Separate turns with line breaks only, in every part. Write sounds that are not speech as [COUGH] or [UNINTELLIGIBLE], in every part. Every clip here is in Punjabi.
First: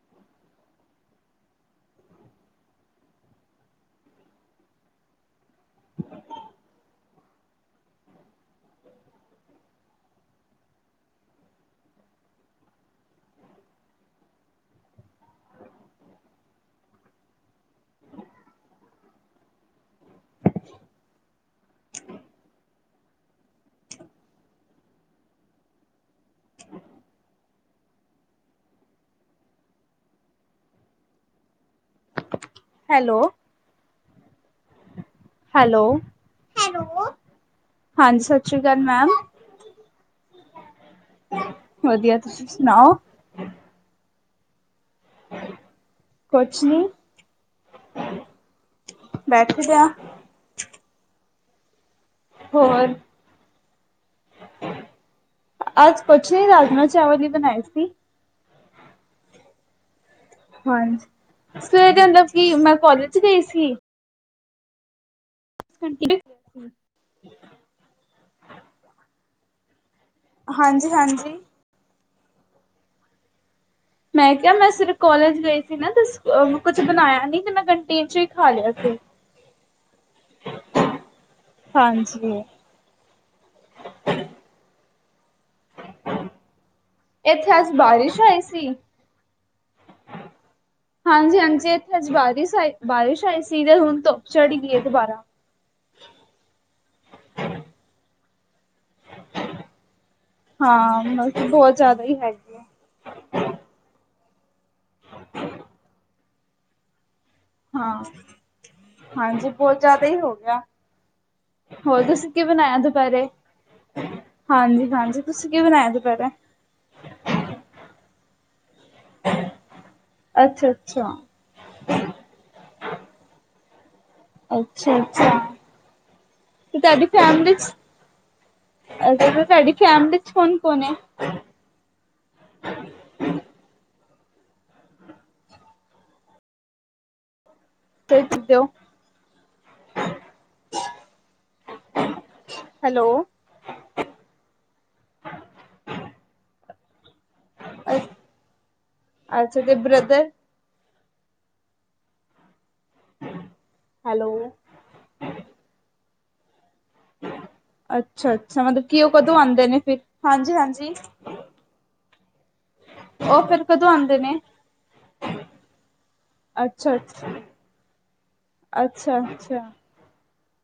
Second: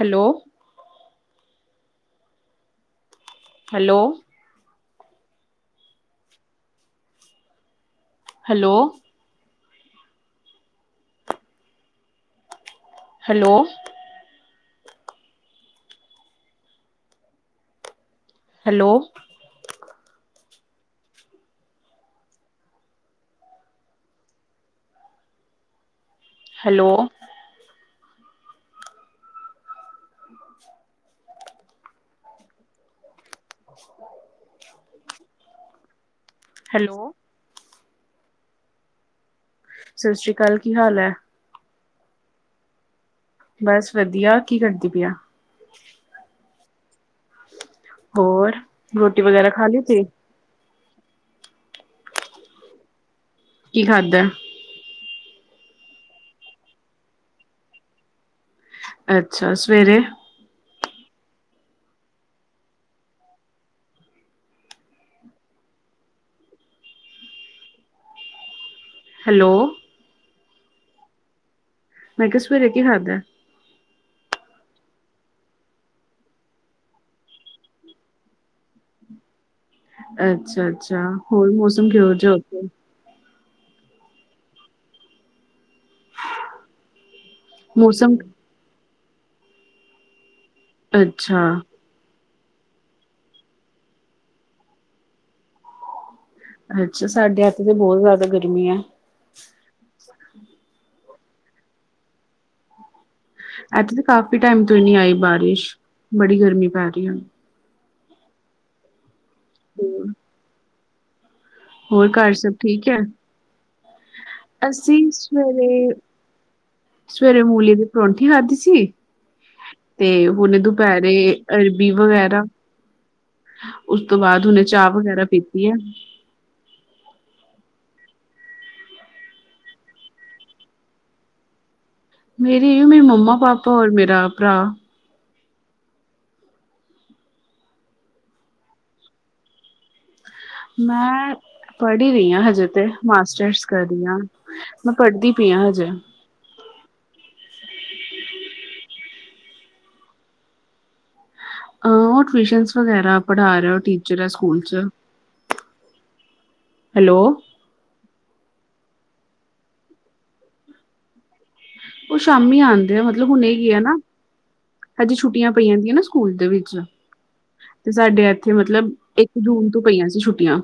Hello hello hello hello hello hello
hello
[INAUDIBLE]
hello
hello
ਹਾਂਜੀ ਸਤਿ ਸ਼੍ਰੀ ਅਕਾਲ ਮੈਮ
ਸਤਿ ਸ੍ਰੀ ਅਕਾਲ। ਕੀ ਹਾਲ ਐ
ਵਧੀਆ ਤੁਸੀਂ ਸੁਣਾਓ
ਬਸ ਵਧੀਆ ਕੀ ਕਰਦੀ ਪਈ
ਕੁਛ ਨੀ
ਹੋਰ ਰੋਟੀ ਵਗੈਰਾ
ਬੈਠੇ
ਖਾ
ਦੇ
ਲਈ
ਆ
ਸੀ
ਹੋਰ
ਕੀ ਖਾਧਾ
ਆਜ ਕੁਛ ਨੀ ਰਾਜਮਾ ਚਾਵਲ ਹੀ ਬਨਾਏ ਸੀ
ਅੱਛਾ ਸਵੇਰੇ
ਹਾਂਜੀ, ਸਵੇਰੇ ਮਤਲਬ ਕੀ ਮੈਂ ਕੋਲੇਜ ਗਈ ਸੀ। [UNINTELLIGIBLE]
ਹੈਲੋ।
ਹਾਂਜੀ, ਹਾਂਜੀ।
ਮੈਂ ਕੇਆ ਸਵੇਰੇ ਕੀ ਖਾਦਾ?
ਮੈਂ ਕੇਆ ਮੈਂ ਸੇਰੇ ਕੋਲੇਜ ਗਈ ਸੀ ਨਾ ਤੇ, ਕੁਛ ਬਣਾਇਆ ਨੀ ਤੇ ਮੈਂ ਕੰਟੀਨ ਚੋ ਈ ਖਾ ਲੇਆ ਸੀ। [INAUDIBLE]
ਅੱਛਾ, ਅੱਛਾ ਹੋਰ ਮੌਸਮ ਕਿਉਂ ਜਾ
ਹਾਂਜੀ
ਓਥੇ?
ਏਥੇ ਅੱਜ
ਮੌਸਮ
ਬਾਰੀਸ਼ ਆਈ ਸੀ। ਹਾਂਜੀ,
ਅੱਛਾ
ਹਾਂਜੀ ਏਥੇ ਅੱਜ ਬਾਰੀਸ਼ ਆਈ ਬਾਰਿਸ਼ ਆਈ ਸੀ ਤੇ ਹੁਨ ਧੁੱਪ ਚੜ ਗਈ ਏ ਦੁਬਾਰਾ।
ਅੱਛਾ, ਸਾਡੇ ਏਥੇ ਤੇ ਬਹੁਤ ਜਾ਼ਦਾ ਗਰਮੀ ਹੈ।
ਹਾਂ, ਬਸ ਬਹੁਤ ਜਾਦਾ ਹੀ ਹੈਗੀ। ਹੈ
ਏਥੇ ਤੇ ਕਾਫ਼ੀ ਟਾਈਮ ਤੋਂ ਈ ਨੀ ਆਈ ਬਾਰੀਸ਼ ਬੜੀ ਗਰਮੀ ਪੈ ਰਹੀ ਹੈ।
ਹਾਂ, ਹਾਂਜੀ ਪੋਚਾ ਤੇ ਹੋ ਗਿਆ।
ਹੋਰ
ਤੁਸੀਂ
ਘਰ
ਕੀ
ਸਭ
ਬਣਾਇਆ
ਠੀਕ ਹੈ?
ਦੁਪਹਿਰੇ ਹਾਂਜੀ
ਅਸੀਂ
ਹਾਂਜੀ ਤੁਸੀਂ ਕੀ ਬਣਾਇਆ
ਸਵੇਰੇ
ਦੁਪਹਿਰੇ
ਸਵੇਰੇ ਮੂਲੀ ਦੀ ਪਰੌਂਠੀ ਖਾਦੀ ਸੀ, ਤੇ ਹੁਣ
ਅੱਛਾ ਅੱਛਾ
ਦੁਪਹਿਰੇ ਅਰਬੀ ਵਗੈਰਾ, ਉਸ ਤੋ ਬਾਅਦ ਉਹਨੇ ਚਾਹ
ਅੱਛਾ
ਵਗੈਰਾ
ਅੱਛਾ
ਪੀਤੀ ਏ।
ਤੁਹਾਡੀ ਫੈਮਿਲੀਚ ਅੱਛਾ ਤੁਹਾਡੀ ਫੈਮਿਲੀ ਕੌਣ, ਕੌਣ ਏ?
ਮੇਰੀ ਮੰਮਾ, ਪਾਪਾ ਔਰ ਮੇਰਾ ਭਰਾ।
[UNINTELLIGIBLE]
ਮੈਂ ਪੜ੍ਹ ਰਹੀ ਆਂ ਹਜੇ ਤੇ,
ਹੈਲੋ
ਮਾਸਟਰਸ। ਕਰੀਆਂ ਮੈਂ ਪੜਦੀ ਪਈਆਂ ਹਜੇ।
ਅੱਛਾ ਤੇ ਬ੍ਰਦਰ?
ਆਂਓ ਟਵੀਸ਼ਨਸ ਵਗੈਰਾ ਪੜਾ ਰਹੇ ਓ ਟੀਚਰ ਹੈ
ਹੈਲੋ
ਸੂਕੂਲ ਚ। ਹੈਲੋ।
ਅੱਛਾ, ਅੱਛਾ ਮਤਲਬ ਕੀ ਓ ਕਦੋਂ ਆਂਦੇ ਨੇ ਫਿਰ? ਹਾਂਜੀ, ਹਾਂਜੀ।
ਓ ਸ਼ਾਮੀ ਆਂਦੇ ਮਤਲਬ
ਉਹ
ਹੁਨੇ
ਫਿਰ
ਈ ਹੈ
ਕਦੋਂ
ਨਾ।
ਆਉਂਦੇ ਨੇ
ਹਜੇ ਛੁੱਟੀਆਂ ਪਈਆਂ ਜਾਂਦੀਆਂ ਨਾ ਸੂਕੂਲ ਦੇ ਵਿਚ
[INAUDIBLE]
ਤੇ ਸਾਡੇ ਏਥੇ ਮਤਲਬ,
ਅੱਛਾ
ਇਕ
ਅੱਛਾ
ਜੂਨ ਤੋ ਪਈਆਂ ਸੀ ਛੁੱਟੀਆਂ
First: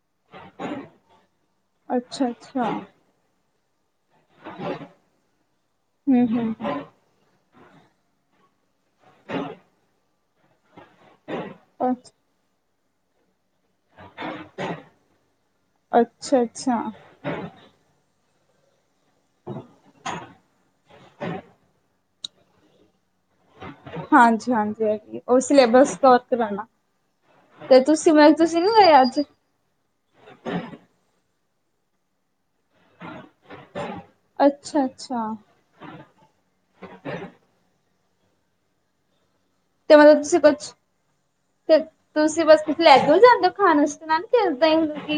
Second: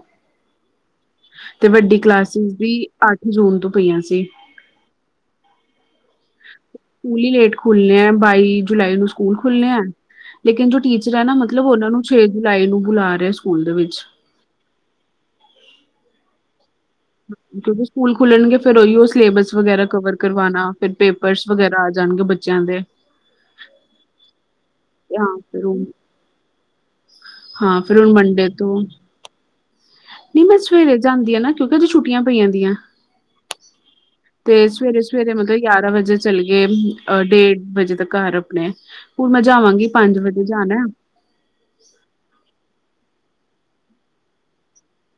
ਤੇ ਵੱਡੀ
ਅੱਛਾ
ਕਲਾਸਿਸ ਦੀ ਅੱਠ ਜੂਨ ਤੋ ਪਈਆਂ ਸੀ।
ਹੂ, ਹੂ
ਸਕੂਲ ਈ ਲੇਟ ਖੁੱਲ ਨੇ ਬਾਈ ਜੁਲਾਈ ਨੂੰ ਸਕੂਲ ਖੁੱਲ ਨੇ, ਲੇਕਿਨ ਜੋ ਟੀਚ ਟੀਚਰ ਨਾ ਮਤਲਬ ਉਹਨਾਂ ਨੂੰ ਛੇ ਜੁਲਾਈ ਨੂ ਬੁਲਾ ਰਹੇ ਸਕੂਲ ਦੇ ਵਿਚ।
ਅੱਛਾ, ਅੱਛਾ।
ਜਦੋਂ ਸਕੂਲ ਖੁਲਨਗੇ ਫਿਰ ਓਈਓ ਸਲੇਬਸ ਵਗੈਰਾ ਕਵਰ ਕਰਵਾਨਾ ਫਿਰ ਪੇਪਰਸ ਵਗੈਰਾ ਆ ਜਾਨਗੇ ਬੱਚੇ [UNINTELLIGIBLE]
ਹਾਂਜੀ, ਹਾਂਜੀ, ਹਾਂਜੀ
ਹਾਂ
ਓ
ਫਿਰ ਹੁਣ
ਸਲੇਬਸ ਕਵਰ ਕਰਾਨਾ ਤੇ
ਹਾਂ ਫਿਰ
ਤੂਸੀ,
ਹੁਣ
ਮੈ ਤੂਸੀ ਨੀ ਗਏ ਅਜ?
ਨਈ ਮੈਂ ਸਵੇਰੇ ਜਾਂਦੀ ਆਨਾ ਕਿਉਂਕਿ ਅਜੇ ਛੁੱਟੀਆਂ ਪਈਆਂ ਦੀਆਂ। ਤੇ ਸਵੇਰੇ,
ਅੱਛਾ-ਅੱਛਾ
ਸਵੇਰੇ ਮਤਈ ਗਿਆਰਾਂ ਵਜੇ ਚਲਗੇ, ਅ ਡੇਢ ਵਜੇ ਤਕ ਘਾਰ ਅਪਨੇ ਹੁਨ ਮੈਂ ਜਾਵਾਂਗੀ
ਤੇ ਮਲਬ
ਪੰਜ
ਤੂਸੀ
ਵਜੇ
ਕੁਛ
ਜਾਣਾ
ਤ ਤੂਸੀ ਬਸਤੇਚ ਲੈ ਕੇ ਵੀ ਜਾਂਦੇ ਓ ਖਾਨਾ?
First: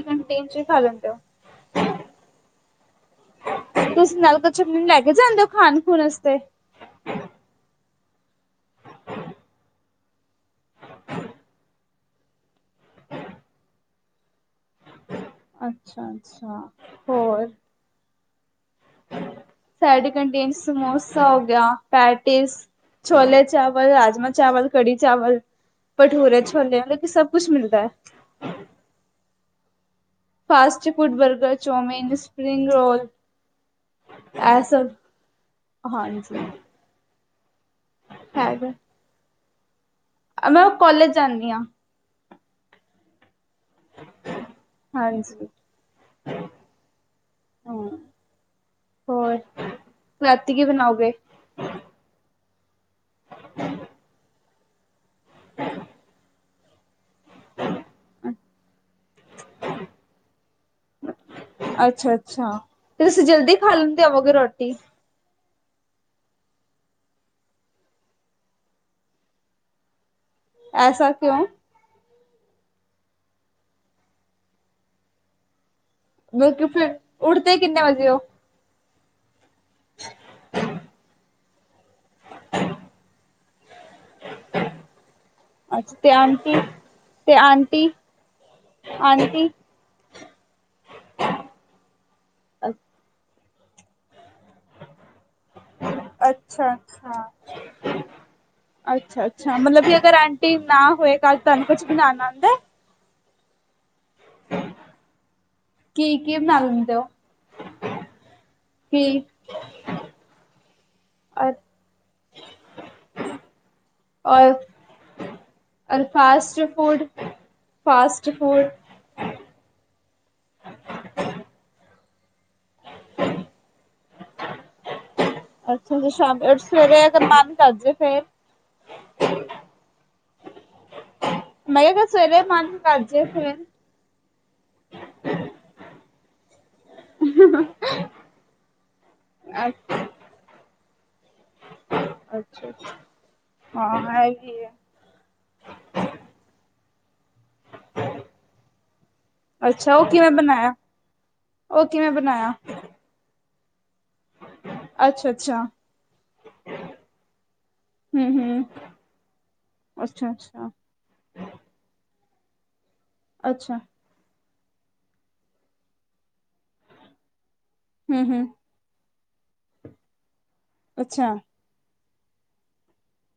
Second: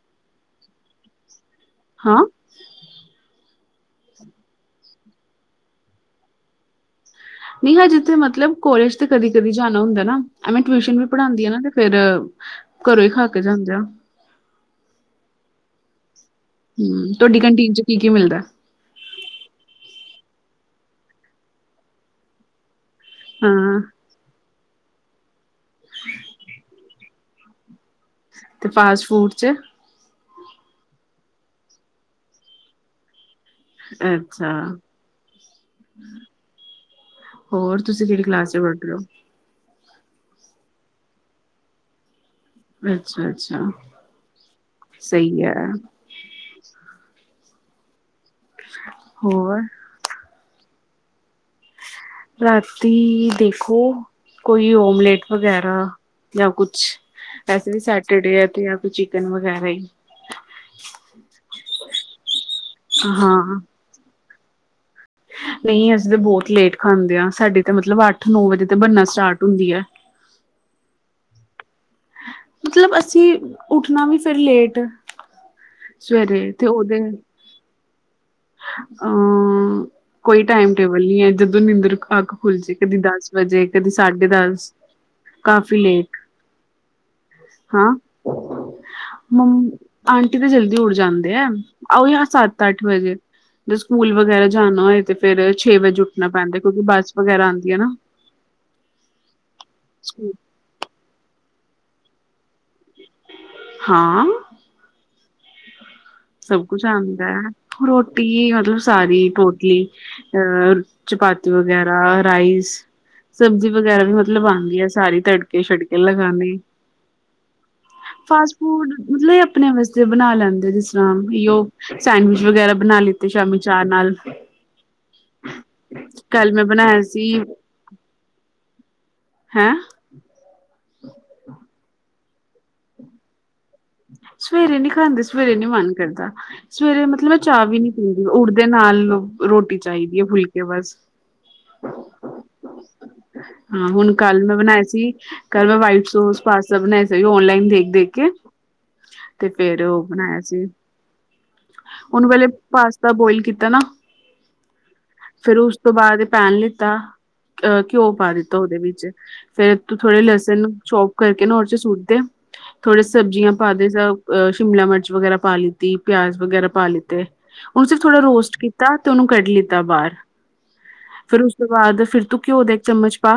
ਕਨਟੀਨ ਚ ਖਾ ਲੈਂਦੇ ਓ? [INAUDIBLE]
ਹਾਂ।
ਤੁਸੀਂ ਨਾਲ ਕੁਛ, ਲੈ ਕੇ ਜਾਂਦੇ ਓ ਖਾਨ ਖੂਨ ਅਸਤੇ?
ਨਈ ਹਜੇ ਤੇ ਮਤਲਬ ਕੋਲੇਜ ਤੇ ਕਦੀ, ਕਦੀ ਜਾਨਾ ਹੁੰਦੈ ਨਾ, ਐਵੇਂ ਟਵੀਸ਼ਨ ਵੀ ਪਢਾਂਦੀ ਆਨਾ ਤੇ ਫੇਰ ਘਰੋਂ ਈ ਖਾ ਕੇ ਜਾਂਦੇ ਓ?
ਅੱਛਾ! ਅੱਛਾ!
ਹਮ ਤੁਹਾਡੀ
ਹੋਰ
ਕੰਟੀਨ ਚ ਕੀ -ਕੀ ਮਿਲਦਾ।
ਸਾਡੀ ਕੈਨਟਿਨ ਸਮੋਸਾ ਹੋ ਗਿਆ, ਪੈਟਿਸ ਛੋਲੇ
ਹਾਂ
ਚਾਵਲ, ਰਾਜਮਾਂ ਚਾਵਲ, ਕੜੀ ਚਾਵਲ, ਭਠਰੇ ਛੋਲੇ ਮਤਲਬ ਕਿ ਸਭ ਕੁਛ ਮਿਲਦਾ ਐ।
ਤੇ ਫਾਸਟ ਫੂਡ 'ਚ।
Fast food burger, chowmein, spring roll
ਅੱਛਾ
ਐਸ ਹਾਂਜੀ।
ਹੋਰ ਤੁਸੀਂ ਕੇੜੀ ਕਲਾਸ ਚ ਪੜ੍ਹ ਰੇ
ਹੈਗਾ
ਓ?
ਮੈਂ ਓ ਕੋਾਲਜ ਜਾਂਨੀ ਆਂ।
ਅੱਛਾ-ਅੱਛਾ।
ਹਾਂਜੀ ਹਮ ਹੋਰ ਰਾਤੀ ਕੀ ਬਣਾਓਗੇ?
ਰਾਤੀ ਦੇਖੋ ਕੋਈ ਓਮਲੇਟ ਵਗੈਰਾ ਜਾਂ ਕੁਛ। ਵੈਸੇ ਵੀ ਸੈਟਰਡੇ ਐ ਤੇ ਅ ਕੋ ਚਿਕਨ ਵਗੈਰਾ ਈ।
ਅੱਛਾ ਅੱਛਾ ਤੇ ਤੁਸੀਂ ਜਲਦੀ ਖਾ ਲੈਂਦੇ ਹੋਵੋਗੇ ਰੋਟੀ
ਨੲੀਂ ਅਸੀਂ ਤਾਂ ਬੌਤ ਲੇਟ ਖਾਂਦੇ ਆਂ ਸਾਡੇ ਤਾਂ ਮਤਲਬ ਅੱਠ ਨੌ ਵਜੇ ਤੇ ਬਨਨਾ ਸਟਾਟ ਹੁੰਦੀ ਐ।
ਐਸਾ ਕਿਉਂ?
ਮਤਲਬ ਅਸੀਂ ਉੱਠਣਾ ਵੀ ਫੇਰ ਲੇਟ ਸਵੇਰੇ
ਬਲਕਿ ਫਿਰ ਉੱਠਦੇ ਕਿੰਨੇ ਵਜੇ ਹੋ?
ਅੰ ਕੋਈ ਟੈਅਮ ਟੇਬਲ ਨੀ ਐ ਜਦੋਂ ਨਿੰਦਰ ਕ ਅਖ ਖੁੱਲਜੇ ਕਦੀ ਦੱਸ ਵਜੇ ਕਦੀ ਸਾਢੇ ਦਸ ਕਾਫੀ
ਅੱਛਾ ਤੇ
ਲੇਟ,
ਆਂਟੀ ਤੇ ਆਂਟੀ
ਹਾਂ
ਆਂਟੀ
ਹੂੰ ਆਂਟੀ ਤੇ ਜਲਦੀ ਉੱਡ ਜਾਂਦੇ ਐ ਆਓ ਯ ਸੱਤ ਅੱਠ ਵਜੇ। ਜ ਸਕੂਲ ਵਗੈਰਾ ਜਾਣਾ ਹੋਏ ਤੇ ਫੇਰ ਛੇ ਵਜੇ ਉੁੱਠਣਾ
ਅੱਛਾ
ਪੈਂਦੈ ਕਿਉਂਕਿ ਬੱਸ ਵਗੈਰਾ ਆਂਦੀ ਐ ਨਾ।
ਅੱਛਾ-ਅੱਛਾ ਮਲਬ ਕਿ ਅਗਰ ਆਂਟੀ ਨਾ ਹੋਏ ਕੱਲ ਤਾਨੂੰ ਕੁਛ ਵੀ ਨ [UNINTELLIGIBLE] ਤੇ
ਹਾਂ
ਕੀ ਕੀ ਬਣਾ
ਸਭ ਕੁਛ
ਲੈਂਦੇ ਹੋ
ਆਉਂਦਾ ਰੋਟੀ ਮਤਲਬ
ਕੀ
ਸਾਰੀ ਟੋਟਲੀ ਅਹ ਚਪਾਤੀ
ਔਰ
ਵਗੈਰਾ ਰਾਈਸ ਸਬਜ਼ੀ ਵਗੈਰਾ ਵੀ ਮਤਲਬ
ਔਰ
ਆਉਂਦੀ ਹੈ ਸਾਰੀ ਤੜਕੇ ਸ਼ੜਕੇ
ਔਰ
ਲਗਾਨੇ।
ਫਾਸਟ ਫੂਡ ਫਾਸਟ ਫੂਡ
ਮਤਲ ਏ ਆਪਣੇ ਵਾਸਤੇ ਬਣਾ ਲੈਂਦੇ ਜਿਸ ਤਆਂ [UNINTELLIGIBLE] ਓ ਸੈਂਡਵਿ ਵਗੈਰਾ ਬਨਾ ਲਿੱਤੇ ਸ਼ਾਮੀ ਚਾਰ ਨਾਲ।
ਅੱਛਾ ਜ ਸ਼ਾਮ
ਕੱਲ
ਰ
ਮੈਂ ਬਣਾਇਆ
ਸਵੇਰੇ ਫੇ
ਸੀ
ਮਾਮ ਚਜੇ ਫੇਰ?
ਹੈਂ
ਮੈਂ ਕਿਹਾ ਸਵੇਰੇ ਮਨ ਕਜੇ ਫ?
ਸਵੇਰੇ ਨੀ ਖਾਂਦੇ ਸਵੇਰੇ ਨੀ ਮਨ ਕਰਦਾ ਸਵੇਰੇ ਮਤਲਬ ਮੈਂ ਚਾਹ ਵੀ ਨੀ ਪੀਂਦੀ। ਉੜਦੇ ਨਾਲੂ ਰੋਟੀ ਚਾਈਦੀ ਏ ਫੁਲਕੇ ਬਸ।
ਅੱਛਾ-ਅੱਛਾ।
ਹਾਂ ਹੁਨ ਕੱਲ ਮੈਂ ਬਨਾਇਆ ਸੀ ਕੱਲ ਵਾਈਟ ਸੋਸ ਪਾਸਤਾ ਬਨਾਇਆ ਸੀ ਓਨਲਾਈਨ ਦੇਖ ਦੇਖ ਕੇ। ਤੇ ਫੇਰ ਉਹ ਬਣਾਇਆ ਸੀ
ਉਹ ਕਿਵੇਂ
ਉਹਨੂੰ ਵੇਲੇ
ਬਣਾਇਆ
ਪਾਸ ਤਾ ਬੋਇਲ ਕੀਤਾ ਨਾ,
ਅੱਛਾ
ਫੇਰ
ਅੱਛਾ
ਉਸ ਤੋਂ ਬਾਦ ਪੈਨ ਲਿੱਤਾ। ਅਹ ਘਿਓ
ਹੂੰ
ਪਾ ਦਿੱਤਾ
ਹੂੰ
ਓਦੇ ਵਿੱਚ, ਫੇਰ ਤੂੰ ਥੋੜੇ
ਅੱਛਾ
ਲਸਣ
ਅੱਛਾ
ਛੋ ਕਰਕੇ ਨੜ ਚ ਸੁਟਦੇ ਥੋੜੇ ਸਬਜ਼ੀਆਂ ਪਾ
ਅੱਛਾ
ਦੇ ਸ ਅ ਸ਼ਿਮਲਾ ਮਰਚ ਵਗੈਰਾ ਪਾ ਲਿੱਤੀ ਪਿਆਜ ਵਗੈਰਾ ਪਾ ਲਿੱਤੇ, ਹੁਨ ਸਿਫ ਥੋੜਾ
ਹੂੰ ਹੂੰ
ਰੋਸਟ ਕੀ ਤਾ ਤ ਓਨੂੰ ਕੱਢ ਲਿੱਤਾ ਬਾਰ,
ਅੱਛਾ
ਫਿਰ ਉਸ ਓ ਤੋਂ ਬਾਦ ਫਿਰ ਤੂੰ ਘਿਓ ਦੇ ਚਮਚ ਪਾ,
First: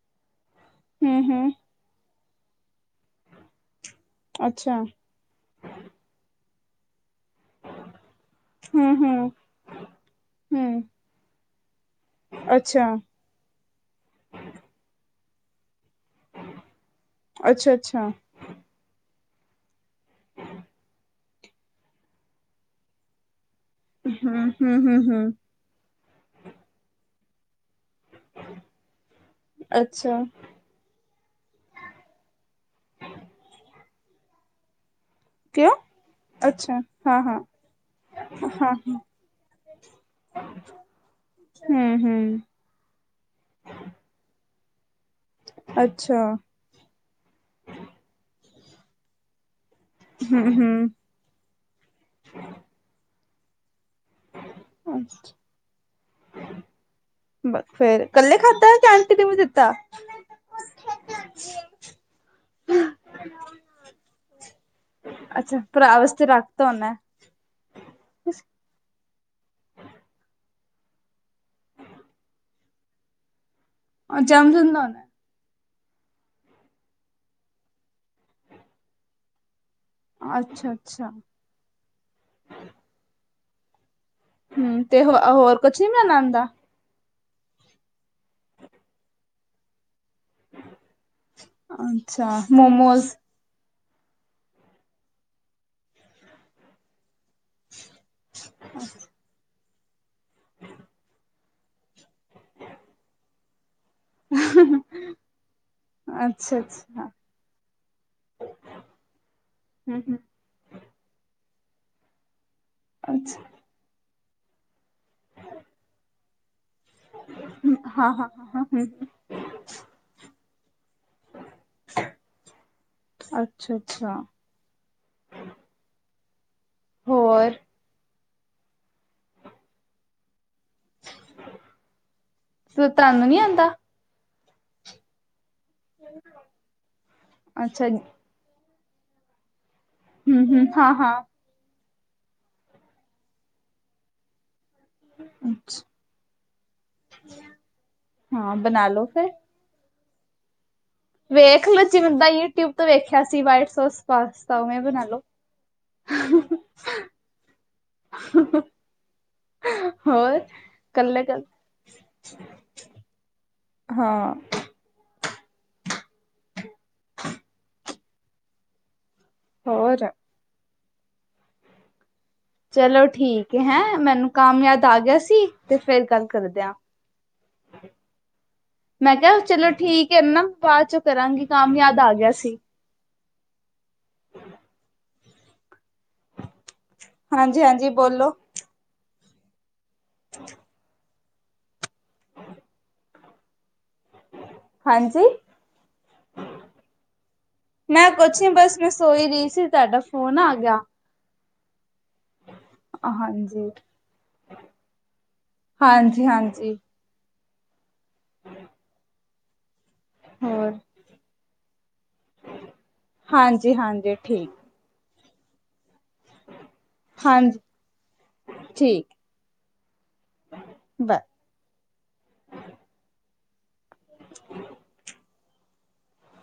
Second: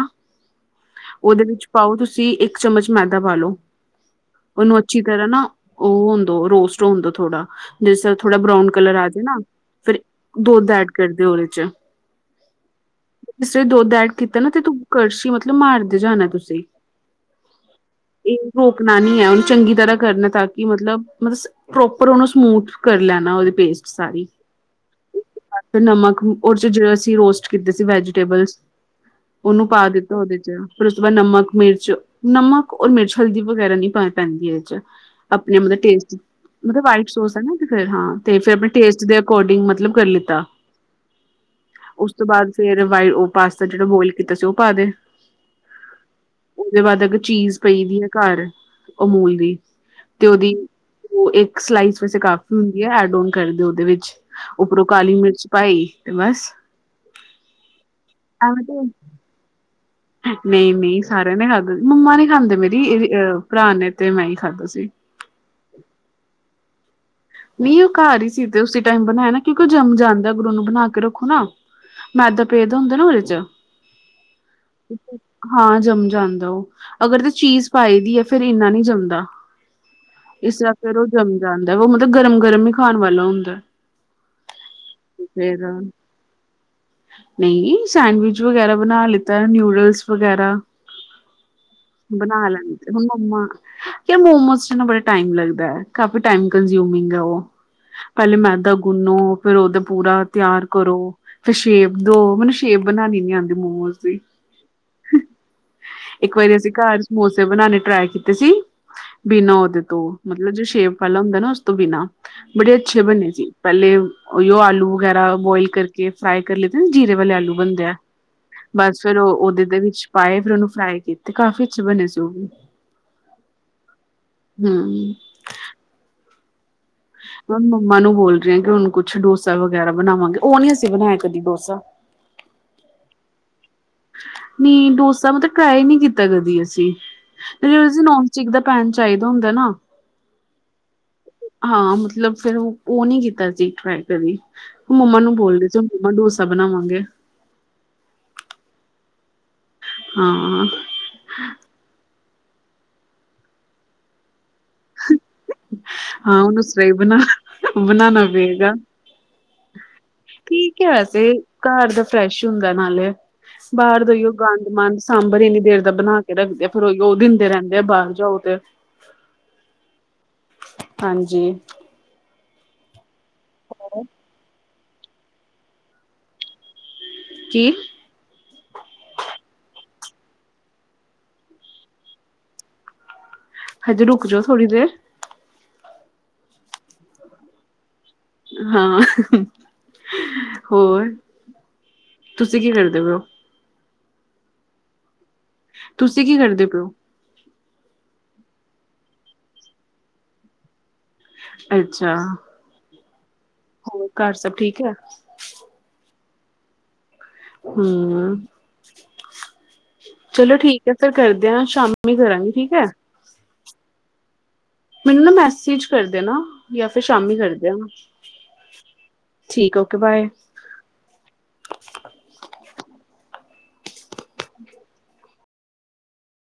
ਹੂੰ
ਓਦੇ
ਹੂੰ
ਵਿੱਚ ਪਾਓ ਤੁਸ ਤੁਸੀਂ ਇੱਕ ਚਮਚ ਮੈਦਾ ਪਾਲੋ, ਓਨੂੰ
ਅੱਛਾ
ਜਿਹੜਾ ਨਾ ਓ ਹੁੰਦਾ ਰੋਸਟ ਹੁੰਦਾ ਥੋੜਾ ਜਿਸ ਤਰ੍ਹਾਂ ਥੋੜ੍ਹਾ ਬਰਾਊਨ
ਹੂੰ
ਕਲਰ ਆ ਜਾ
ਹੂੰ
ਨਾ ਫਿਰ ਦੁੱਧ
ਹੂੰ
ਐਡ ਕਰਦੇ ਓਦੇ 'ਚ
ਅੱਛਾ।
ਫਿਰ ਦੁਧ ਐਡ ਕੀਤਾ ਤੁ ਕੜਸੀ ਮਤਲਬ ਮਾਰਦੇ ਜਾਣਾ ਤੁਸੀਂ
ਅੱਛਾ ਅੱਛਾ
ਇਹ ਰੋਕਣਾ ਨੀ ਐ। ਚੰਗੀ ਤਰ੍ਹਾਂ ਕਰਨਾ ਤਾਂ ਕਿ ਮਤਲਬ, ਮਤਲਬ ਪ੍ਰੋਪਰ ਉਹਨੂੰ ਸਮੂਥ ਕਰ ਲੈਣਾ ਓਦੀ ਪੇਸਟ ਸਾਰੀ
ਹੂੰ, ਹੂੰ, ਹੂੰ, ਹੂੰ
ਨਮਕ ਉਹਦੇ ਚ ਜਿਵੇ ਅਸੀਂ ਰੋਸਟ ਕੀਤੇ ਸੀ ਵੈਜੀਟੇਬਲ ਓਨੂੰ ਪਾ ਦਿੱਤਾ
ਅੱਛਾ
ਓਦੇ ਚ ਫਿਰ ਉਸ ਤੋਂ ਬਾਅਦ ਨਮਕ, ਮਿਰਚ, ਨਮਕ ਔਰ ਮਿਰਚ ਹਲਦੀ ਵਗੈਰਾ ਨੀ ਪਾਣੀ ਪੈਂਦੀ ਇਦੇ 'ਚ ਆਪਣੇ
ਕਿਉਂ
ਮਤਲਬ ਟੇਸਟ
ਅੱਛਾ
ਮਤਲਬ ਵਾਈਟ
ਹਾਂ
ਸੌਸ ਐ
ਹਾਂ
ਨਾ, ਹਾਂ ਤੇ ਫਿਰ ਆਪਣੇ
ਹਾਂ
ਟੇਸਟ ਦੇ ਅਕੋਰਡਿੰਗ ਮਤਲਬ ਕਰ ਲਿੱਤਾ। ਉਸ ਤੋਂ
ਹੂੰ-ਹੂੰ
ਬਾਅਦ ਫੇਰ ਵ ਉਹ ਪਾਸਤਾ ਜਿਹੜਾ ਬੋਇਲ ਕੀਤਾ ਸੀ ਉਹ ਪਾ ਦੇ
ਅੱਛਾ।
ਓਦੇ ਬਾਅਦ ਅਗਰ ਚੀਜ਼ ਪਈ ਦੀ ਐ ਘਰ ਅਮੂਲ ਦੀ ਤੇ ਉਹਦੀ
ਹੂੰ-ਹੂੰ
ਓਹ ਇੱਕ ਸਲਾਈਸ ਵੈਸੇ ਕਾਫੀ ਹੁੰਦੀ ਹੈ ਐਡ ੳਨ ਕਰਦੇ ਓਦੇ ਵਿੱਚ ਉੱਪਰੋਂ ਕਾਲੀ ਮਿਰਚ
ਅੱਛਾ
ਪਾਈ ਤੇ ਬਸ ਐਵੇ
ਕਿਸੇ ਨੂ ਨਹੀ ਦਿੱਤਾ
ਨਹੀਂ, ਨਹੀਂ ਸਾਰਿਆਂ ਨੇ ਖਾਧਾ ਮੰਮਾ ਨੀ ਖਾਂਦੇ ਮੇਰੀ ਅ ਭਰਾ ਨੇ ਤੇ ਮੈਂ ਹੀ ਖਾਧਾ ਸੀ।
ਅੱਛਾ ਭਰਾ ਵਾਸਤੇ ਰੱਖ ਦਿਤਾ ਹੋਂਨਾ।
ਨਹੀਂ ਉਹ ਘਰ ਈ ਸੀ ਤੇ ਉਸੇ ਟਾਈਮ ਬਣਾਆ ਨਾ ਕਿਉਂਕਿ ਉਹ ਜੰਮ ਜਾਂਦਾ ਓਨੂੰ ਬਣਾ ਕੇ ਰੱਖੋ ਨਾ ਮੈਦਾ ਪੇਇਆ ਹੁੰਦੇ ਨਾ ਓਦੇ ਚ
ਜਮ ਜਾਂਦਾ ਹੋਣਾ।
ਹਾਂ ਜੰਮ ਜਾਂਦਾ ਓਹ। ਅਗਰ ਤਾਂ ਚੀਜ਼ ਪਾਈ ਦੀ ਐ, ਫਿਰ ਇੰਨਾ ਨੀ ਜੰਮਦਾ। ਇਸਤਰਾ ਫਿਰ ਉਹ
ਅੱਛਾ-ਅੱਛਾ
ਜੰਮ ਜਾਂਦਾ ਉਹ ਮਤਲਬ ਗਰਮ ਗਰਮ ਹੀ ਖਾਣ ਵਾਲਾ ਹੁੰਦਾ।
ਹੂੰ ਤੇ ਹੋ ਹੋਰ ਕੁਛ ਨੀ ਬਨਾਨਾ ਆਦਾ?
ਨੲਈ ਸੈਂਡਵਿਚ ਵਗੈਰਾ ਬਣਾ ਲਿਤਾ ਐ ਨਿਊਡਲਸ ਵਗੈਰਾ
ਅੱਛਾ
ਬਣਾ ਲੈਂਦੇ ਹੁਣ
ਮੋਮੋਸ
ਮੰਮਾ ਕ ਮੋਮੋਸ ਚ ਬੜਾ ਟਾਈਮ ਲੱਗਦਾ ਹੈ ਕਾਫੀ ਟਾਈਮ ਕੰਜਿਊਮਿੰਗ ਐ ਓ ਪਹਿਲੇ ਮੈਦਾ ਗੁੰਨੋ ਫੇਰ ਉਦਾ ਪੂਰਾ ਤਿਆਰ ਕਰੋ ਤੇ ਸ਼ੇਪ ਦੋ ਮੈਨੂੰ ਸ਼ੇਪ ਬਣਾਣੀ ਨੀ ਆਂਦੀ ਮੋਜ਼
[INAUDIBLE]
ਇੱਕ ਵਾਰੀ ਅਸੀਂ ਘਰ
ਅੱਛਾ-ਅੱਛਾ
ਸਮੋਸੇ ਬਣਾਣੇ ਟਰਾਈ ਕੀਤੇ ਸੀ। ਬਿਨਾਂ ਓਦੇ ਤੋਂ
ਹੂੰ-ਹੂੰ
ਮਤਲਬ ਮਤਲਬ ਜੋ ਸ਼ੇਪ ਪਹਿਲਾ ਹੁੰਦਾ ਨਾ ਉਸ ਤੋਂ ਬਿਨਾਂ ਬੜੇ ਅੱਛੇ ਬਣੇੇ ਸੀ
ਅੱਛਾ
ਪਹਿਲੇ ਓਹੀਓ ਆਲੂ ਵਗੈਰਾ ਬੋਆਇਲ ਕਰ ਕੇ ਫਰਾਈ ਕਰ ਲਦੇ ਨਾ ਜੀਰੇ ਵਾਲੇ ਆਲੂ ਬਣਦੇ ਆ
ਹਾਂ-ਹਾਂ-ਹਾਂ ਹੂੰ
ਬਸ ਫੇਰ ਉਹ ਉਹਦੇ ਦੇ ਵਿੱਚ ਪਾਏ ਫਿਰ ਉਹਨੂੰ ਫਰਾਈ ਕੀਤੇ ਕਾਫ਼ੀ ਅੱਛੇ ਬਣੇ ਸੀ ਉਹ ਵੀ।
ਅੱਛਾ-ਅੱਛਾ
ਹੁ
ਹੋਰ
ਮੈਂ ਮੰਮਾ ਨੂੰ ਬੋਲ ਰਹੀ ਹ ਕਿ ਹੁਣ ਕੁਛ ਡੋਸਾ ਵਗੈਰਾ ਬਣਾਵਾਂਗੇ ਉਹ ਨੀ ਅਸੀਂ ਬਣਾਇਆ ਕਦੀ ਡੋਸਾ।
ਫਿਰ ਤੁਹਾਨੂ ਨੀ ਆਂਦਾ।
ਨੀ ਡੋਸਾ ਮਤਲਬ ਟਰਾਈ ਨੀ ਕੀਤਾ ਕਦੀ ਅਸੀ
ਅੱਛਾ
ਜ ਨ ਟਿਕ ਦਾ ਪੈਣ ਚਾਹੀਦਾ ਹੁੰਦਾ ਨਾ।
ਹੁ-ਹੁ ਹਾਂ-ਹਾਂ
ਹਾਂ ਮਤਲਬ ਫੇਰ ਉਹ ਨੀ ਕੀਤਾ ਸੀ ਟਰਾਈ ਕਦੀ ਮੰਮਾ ਨੂੰ ਬੋਲ ਰਹੀ ਸੀ।
ਅੱਛਾ
ਮਮਾ ਡੋਸਾ ਬਣਾਵਾਂਗੇ।
ਹਾਂ ਬਣਾ ਲੋੋ ਫੇਰ।
ਹਾਂ
ਵੇਖ ਲੋ ਜਿਵੇ ਦਾ ਯੂਟਿਊਬ ਤੋਂ ਵੇਖਿਆ ਸੀ ਵਾਈਟ ਸੋਸ ਪਾਸਤਾ ਉਵੇ ਬਣਾਲੋ।
ਹਾਂ ਉਸਤਰਾ ਬਣਾ ਬਣਾਣਾ ਪਏਗਾ।
ਹੋਰ
ਠੀਕ ਐ
ਕੱਲੇ
ਵੈਸੇ
ਕੱਲ
ਘਰ ਦਾ ਫਰੈਸ਼ ਹੁੰਦਾ ਨਾਲੇ। ਬਾਰ ਦਾ ਓਇਯੋ
ਹਾਂ
ਗਾਂ ਮਨ ਸਾਂਬਰ ਇੰਨੀ ਦੇਰ ਦਾ ਬਨਾ ਕੇ ਰੱਖਦੇ ਆ ਫੇਰ ਉਇਯੋ ਦਿੰਦੇ ਰੇਂਦੇ ਆ ਬਾਰ ਜਾਓ ਤੇ।
ਹੋਰ
ਹਾਂਜੀ
ਚਲੋ ਠੀਕ ਐ ਹੈਂ ਮੈਨੂੰ ਕਾਮ ਯਾਦ ਆ ਗਿਆ ਸੀ ਤੇ ਫੇਰ ਗੱਲ ਕਰਦੇ ਆ।
ਕੀ?
ਮੈਂ ਕਯਾ ਚਲੋ ਠੀਕ ਐ ਮਮ ਬਾਅਦ ਚੋਂ ਕਰਾਂਗੀ ਕਾਮ ਯਾਦ ਆ ਗਿਆ ਸੀ।
ਹਜੇ ਰੁਕ ਜੋ ਥੋੜ੍ਹੀ ਦੇਰ।
ਹਾਂਜੀ-ਹਾਂਜੀ ਬੋਲੋ।
ਹਾਂ, ਹੋਰ ਤੁਸੀਂ ਕੀ ਕਰਦੇ ਪਏ ਔ?
ਹਾਂਜੀ
ਤੁਸੀਂ ਕੀ ਕਰਦੇ ਪਯੋ?
ਮੈਂ ਕੁਛ ਨੀ ਬਸ ਮੈਂ ਸੋ ਈ ਰਹੀ ਸੀ ਤੁਆਡਾ ਫੋਨ ਆ ਗਿਆ।
ਅੱਛਾ
ਹਾਂਜੀ
ਹੋਰ ਘਰ ਸਭ ਠੀਕ ਐ?
ਹਾਂਜੀ-ਹਾਂਜੀ।
ਹੂੰ ਚਲੋ
ਹੋਰ
ਠੀਕ ਏ ਫੇਰ ਕਰਦੇਆਂ, ਸ਼ਾਮੀ ਕਰਾਂਗੀ ਠੀਕ ਏ।
ਹਾਂਜੀ-ਹਾਂਜੀ ਠੀਕ।
ਮੈਨੂੰ ਨਾ ਮੈਸੇਜ ਕਰ ਦੇਨਾ ਯਾ ਫਿਰ ਸ਼ਾਮੀ
ਹਾਂਜੀ
ਕਰਦੇ ਆ। ਠੀਕ ਓਕੇ ਬਾਏ।
ਬਾਏ। [UNINTELLIGIBLE]